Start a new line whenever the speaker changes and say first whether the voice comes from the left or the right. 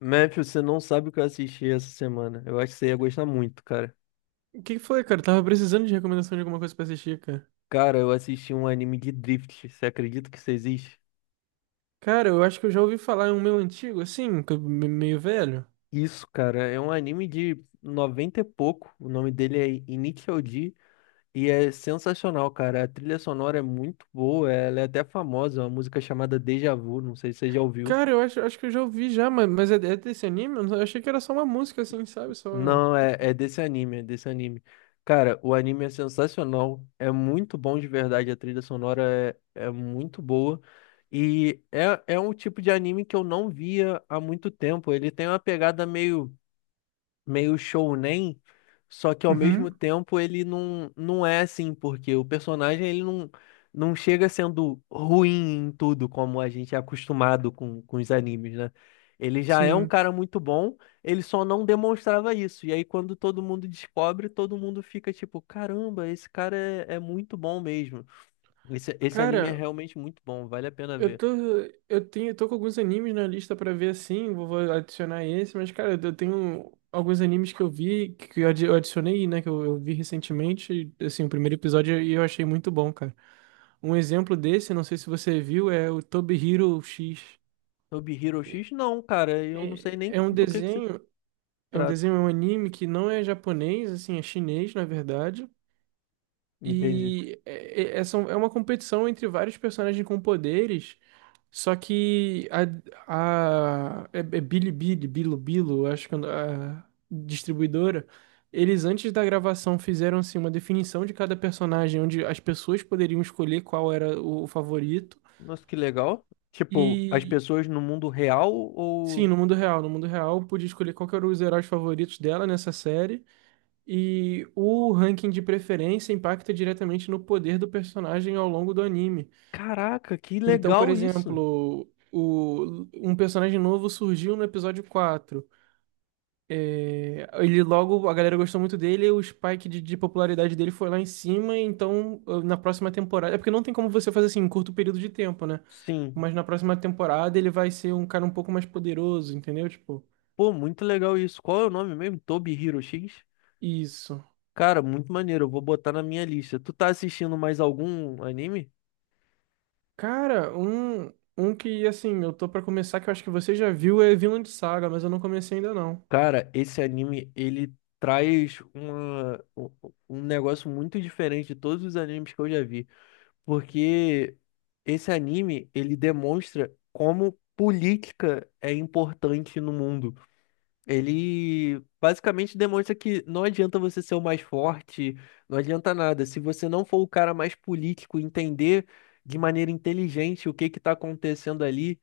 left: Memphis, você não sabe o que eu assisti essa semana. Eu acho que você ia gostar muito, cara.
right: O que que foi, cara? Eu tava precisando de recomendação de alguma coisa pra assistir, cara.
left: Cara, eu assisti um anime de Drift. Você acredita que isso existe?
right: Cara, eu acho que eu já ouvi falar em um meu antigo, assim, que meio velho.
left: Isso, cara, é um anime de 90 e pouco. O nome dele é Initial D e é sensacional, cara. A trilha sonora é muito boa, ela é até famosa, é uma música chamada Deja Vu, não sei se você já ouviu.
right: Cara, eu acho que eu já ouvi já, mas é desse anime? Eu não- Eu achei que era só uma música, assim, sabe? Só.
left: Não, é desse anime, é desse anime. Cara, o anime é sensacional, é muito bom de verdade, a trilha sonora é muito boa. E é um tipo de anime que eu não via há muito tempo. Ele tem uma pegada meio shounen, só que ao mesmo
right: Uhum.
left: tempo ele não é assim, porque o personagem ele não chega sendo ruim em tudo, como a gente é acostumado com os animes, né? Ele já é um
right: Sim.
left: cara muito bom, ele só não demonstrava isso. E aí, quando todo mundo descobre, todo mundo fica tipo: caramba, esse cara é muito bom mesmo. Esse anime é
right: Cara,
left: realmente muito bom, vale a pena
right: eu
left: ver.
right: tô. Eu tô com alguns animes na lista pra ver, assim. Vou adicionar esse, mas, cara, eu tenho alguns animes que eu vi, que eu adicionei, né? Que eu vi recentemente, assim, o primeiro episódio e eu achei muito bom, cara. Um exemplo desse, não sei se você viu, é o Toby Hero X.
left: Sobre Hero
right: É
left: X, não, cara, eu não sei nem
right: É um
left: do que se
right: desenho, é um
left: trata.
right: desenho, é um anime que não é japonês, assim, é chinês, na verdade.
left: Entendi.
right: E é uma competição entre vários personagens com poderes, só que a é, é Bilibili, Bilibilo, acho que é a distribuidora, eles antes da gravação fizeram assim uma definição de cada personagem, onde as pessoas poderiam escolher qual era o favorito.
left: Nossa, que legal. Tipo, as
right: E
left: pessoas no mundo real
right: Sim,
left: ou.
right: no mundo real. No mundo real, eu pude escolher qual que eram os heróis favoritos dela nessa série. E o ranking de preferência impacta diretamente no poder do personagem ao longo do anime.
left: Caraca, que
right: Então, por
left: legal isso.
right: exemplo, um personagem novo surgiu no episódio quatro. É, ele logo, a galera gostou muito dele, e o spike de popularidade dele foi lá em cima. Então, ah, na próxima temporada. É porque não tem como você fazer assim em curto período de tempo, né?
left: Sim.
right: Mas na próxima temporada ele vai ser um cara um pouco mais poderoso, entendeu? Tipo,
left: Pô, muito legal isso. Qual é o nome mesmo? Toby Hero X?
right: isso.
left: Cara, muito maneiro. Eu vou botar na minha lista. Tu tá assistindo mais algum anime?
right: Cara, um que, assim, eu tô pra começar, que eu acho que você já viu, é Vinland Saga, mas eu não comecei ainda não.
left: Cara, esse anime, ele traz uma, um um negócio muito diferente de todos os animes que eu já vi. Porque esse anime, ele demonstra como política é importante no mundo. Ele basicamente demonstra que não adianta você ser o mais forte, não adianta nada. Se você não for o cara mais político, entender de maneira inteligente o que que tá acontecendo ali,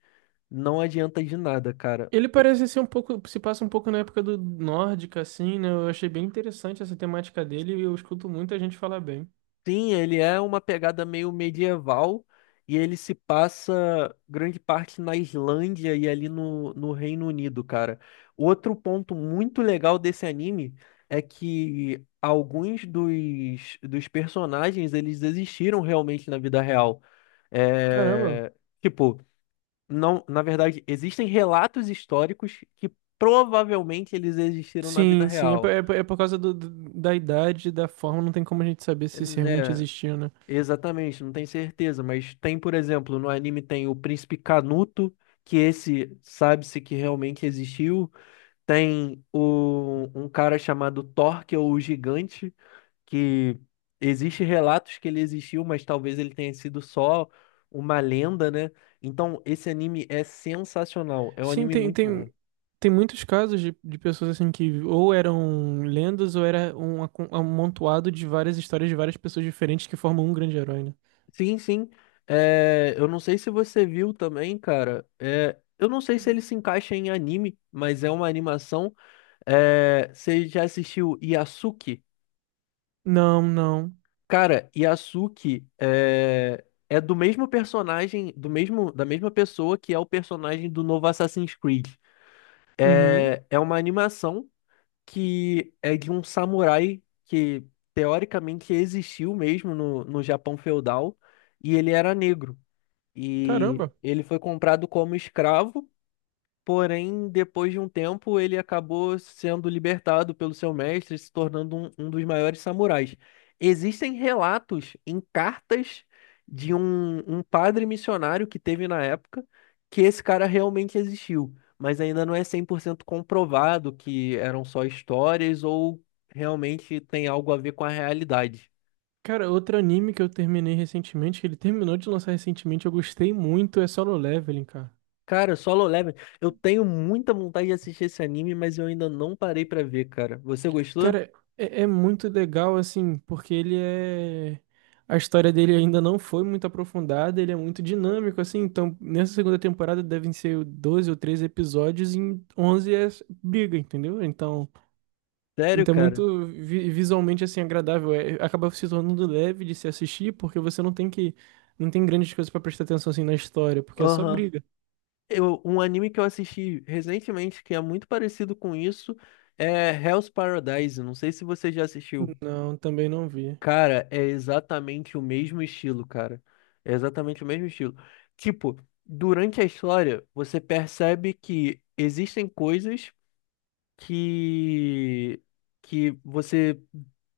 left: não adianta de nada, cara.
right: Ele parece ser um pouco, se passa um pouco na época do nórdica, assim, né? Eu achei bem interessante essa temática dele e eu escuto muita gente falar bem.
left: Sim, ele é uma pegada meio medieval e ele se passa grande parte na Islândia e ali no Reino Unido, cara. Outro ponto muito legal desse anime é que alguns dos personagens eles existiram realmente na vida real.
right: Caramba.
left: É, tipo, não, na verdade, existem relatos históricos que provavelmente eles existiram na vida
right: Sim, sim, é, por-
left: real,
right: é, por é por causa da idade, da forma, não tem como a gente saber se isso realmente
left: né?
right: existiu, né?
left: Exatamente, não tem certeza, mas tem, por exemplo, no anime tem o Príncipe Canuto, que esse sabe-se que realmente existiu. Tem um cara chamado Thor, que é o Gigante, que existe relatos que ele existiu, mas talvez ele tenha sido só uma lenda, né? Então, esse anime é sensacional, é um
right: Sim,
left: anime
right: tem,
left: muito
right: tem,
left: bom.
right: tem muitos casos de pessoas assim que ou eram lendas ou era um amontoado de várias histórias de várias pessoas diferentes que formam um grande herói, né?
left: Sim, sim. É, eu não sei se você viu também, cara. É, eu não sei se ele se encaixa em anime, mas é uma animação. É, você já assistiu Yasuke?
right: Não, não.
left: Cara, Yasuke é do mesmo personagem, da mesma pessoa que é o personagem do novo Assassin's Creed.
right: Uhum.
left: É uma animação que é de um samurai que teoricamente existiu mesmo no Japão feudal e ele era negro. E
right: Caramba.
left: ele foi comprado como escravo. Porém, depois de um tempo, ele acabou sendo libertado pelo seu mestre, se tornando um dos maiores samurais. Existem relatos em cartas de um padre missionário que teve na época que esse cara realmente existiu, mas ainda não é 100% comprovado que eram só histórias ou realmente tem algo a ver com a realidade.
right: Cara, outro anime que eu terminei recentemente, que ele terminou de lançar recentemente, eu gostei muito, é Solo Leveling, cara.
left: Cara, Solo Leveling, eu tenho muita vontade de assistir esse anime, mas eu ainda não parei pra ver, cara. Você gostou?
right: Cara, é muito legal, assim, porque ele é. A história dele ainda não foi muito aprofundada, ele é muito dinâmico, assim. Então, nessa segunda temporada devem ser 12 ou 13 episódios, e em 11 é briga, entendeu? Então.
left: Sério,
right: Então, é
left: cara?
right: muito visualmente assim agradável, é, acaba se tornando leve de se assistir, porque você não tem que não tem grandes coisas pra prestar atenção assim na história, porque é só
left: Aham.
right: briga.
left: Um anime que eu assisti recentemente que é muito parecido com isso é Hell's Paradise. Não sei se você já assistiu.
right: Não, também não vi.
left: Cara, é exatamente o mesmo estilo, cara. É exatamente o mesmo estilo. Tipo, durante a história, você percebe que existem coisas que que você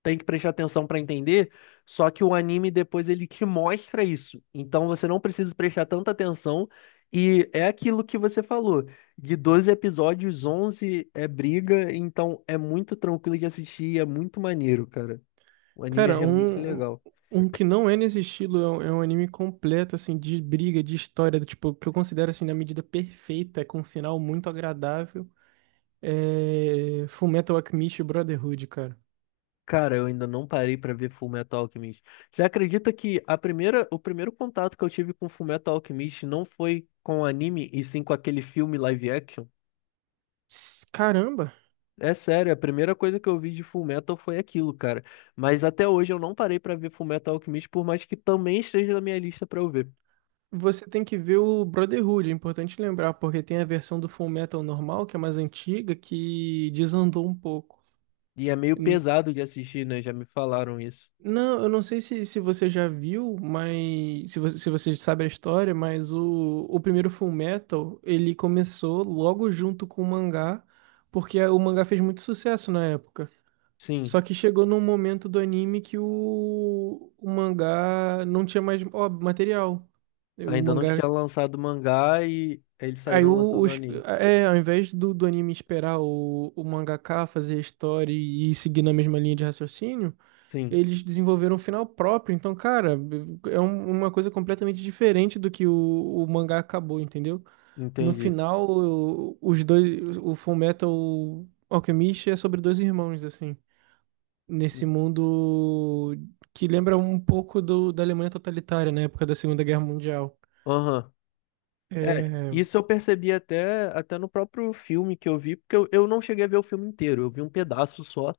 left: tem que prestar atenção para entender, só que o anime depois ele te mostra isso. Então você não precisa prestar tanta atenção e é aquilo que você falou, de 12 episódios, 11 é briga, então é muito tranquilo de assistir, é muito maneiro, cara. O anime é
right: Cara,
left: realmente legal.
right: um que não é nesse estilo é um anime completo assim de briga, de história, tipo, que eu considero assim na medida perfeita, com um final muito agradável, é Fullmetal Alchemist Brotherhood, cara.
left: Cara, eu ainda não parei pra ver Fullmetal Alchemist. Você acredita que o primeiro contato que eu tive com Fullmetal Alchemist não foi com anime, e sim com aquele filme live action?
right: Caramba.
left: É sério, a primeira coisa que eu vi de Fullmetal foi aquilo, cara. Mas até hoje eu não parei pra ver Fullmetal Alchemist, por mais que também esteja na minha lista pra eu ver.
right: Você tem que ver o Brotherhood, é importante lembrar, porque tem a versão do Fullmetal normal, que é mais antiga, que desandou um pouco.
left: E é meio
right: N-
left: pesado de assistir, né? Já me falaram isso.
right: Não, eu não sei se você já viu, mas se você sabe a história, mas o primeiro Fullmetal, ele começou logo junto com o mangá, porque o mangá fez muito sucesso na época. Só
left: Sim,
right: que chegou num momento do anime que o mangá não tinha mais ó, material. O
left: ainda não
right: mangá.
left: tinha lançado o mangá e eles
right: Aí
left: saíram
right: o,
left: lançando o
right: os,
left: anime.
right: é, Ao invés do anime esperar o mangaka fazer a história e ir seguir na mesma linha de raciocínio,
left: Sim,
right: eles desenvolveram um final próprio. Então, cara, é uma coisa completamente diferente do que o mangá acabou, entendeu? No
left: entendi.
right: final, os dois, o Fullmetal Alchemist é sobre dois irmãos, assim, nesse mundo que lembra um pouco da Alemanha totalitária, na época da Segunda Guerra Mundial.
left: Aham. É,
right: É,
left: isso eu percebi até no próprio filme que eu vi, porque eu não cheguei a ver o filme inteiro, eu vi um pedaço só,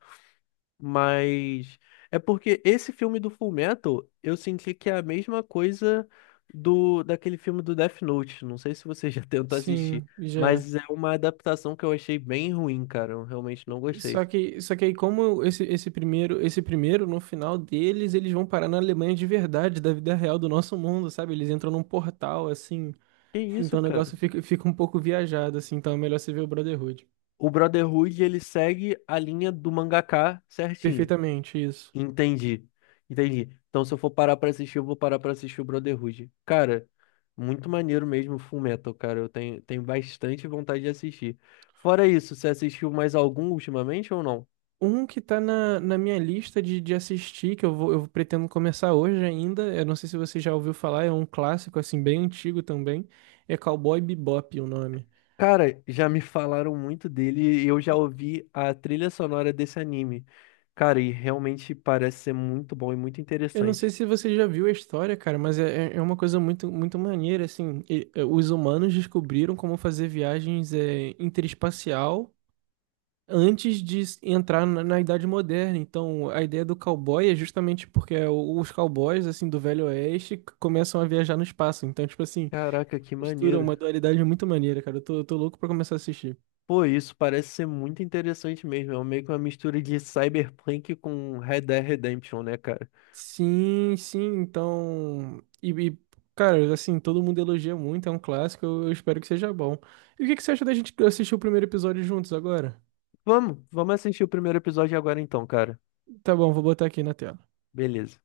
left: mas é porque esse filme do Fullmetal, eu senti que é a mesma coisa do daquele filme do Death Note, não sei se você já tentou assistir,
right: sim, já.
left: mas é uma adaptação que eu achei bem ruim, cara, eu realmente não gostei.
right: Só que aí, como esse primeiro, esse primeiro, no final deles, eles vão parar na Alemanha de verdade, da vida real do nosso mundo, sabe? Eles entram num portal, assim.
left: Que isso,
right: Então o
left: cara?
right: negócio fica um pouco viajado, assim. Então é melhor você ver o Brotherhood.
left: O Brotherhood, ele segue a linha do mangaka certinho.
right: Perfeitamente, isso.
left: Entendi. Entendi. Então, se eu for parar pra assistir, eu vou parar pra assistir o Brotherhood. Cara, muito maneiro mesmo o Fullmetal, cara. Eu tenho bastante vontade de assistir. Fora isso, você assistiu mais algum ultimamente ou não?
right: Um que tá na minha lista de assistir, que eu vou, eu pretendo começar hoje ainda. Eu não sei se você já ouviu falar, é um clássico, assim, bem antigo também. É Cowboy Bebop o nome.
left: Cara, já me falaram muito dele e eu já ouvi a trilha sonora desse anime. Cara, e realmente parece ser muito bom e muito
right: Eu não sei
left: interessante.
right: se você já viu a história, cara, mas é, é uma coisa muito, muito maneira, assim. E, é, os humanos descobriram como fazer viagens é, interespacial antes entrar na Idade Moderna. Então, a ideia do cowboy é justamente porque é os cowboys, assim, do Velho Oeste começam a viajar no espaço. Então, tipo assim,
left: Caraca, que
right: mistura
left: maneiro.
right: uma dualidade muito maneira, cara. Eu tô louco pra começar a assistir.
left: Pô, isso parece ser muito interessante mesmo. É meio que uma mistura de Cyberpunk com Red Dead Redemption, né, cara?
right: Sim, sim, então. Cara, assim, todo mundo elogia muito, é um clássico, eu espero que seja bom. E o que que você acha da gente assistir o primeiro episódio juntos agora?
left: Vamos, vamos assistir o primeiro episódio agora então, cara.
right: Tá bom, vou botar aqui na tela.
left: Beleza.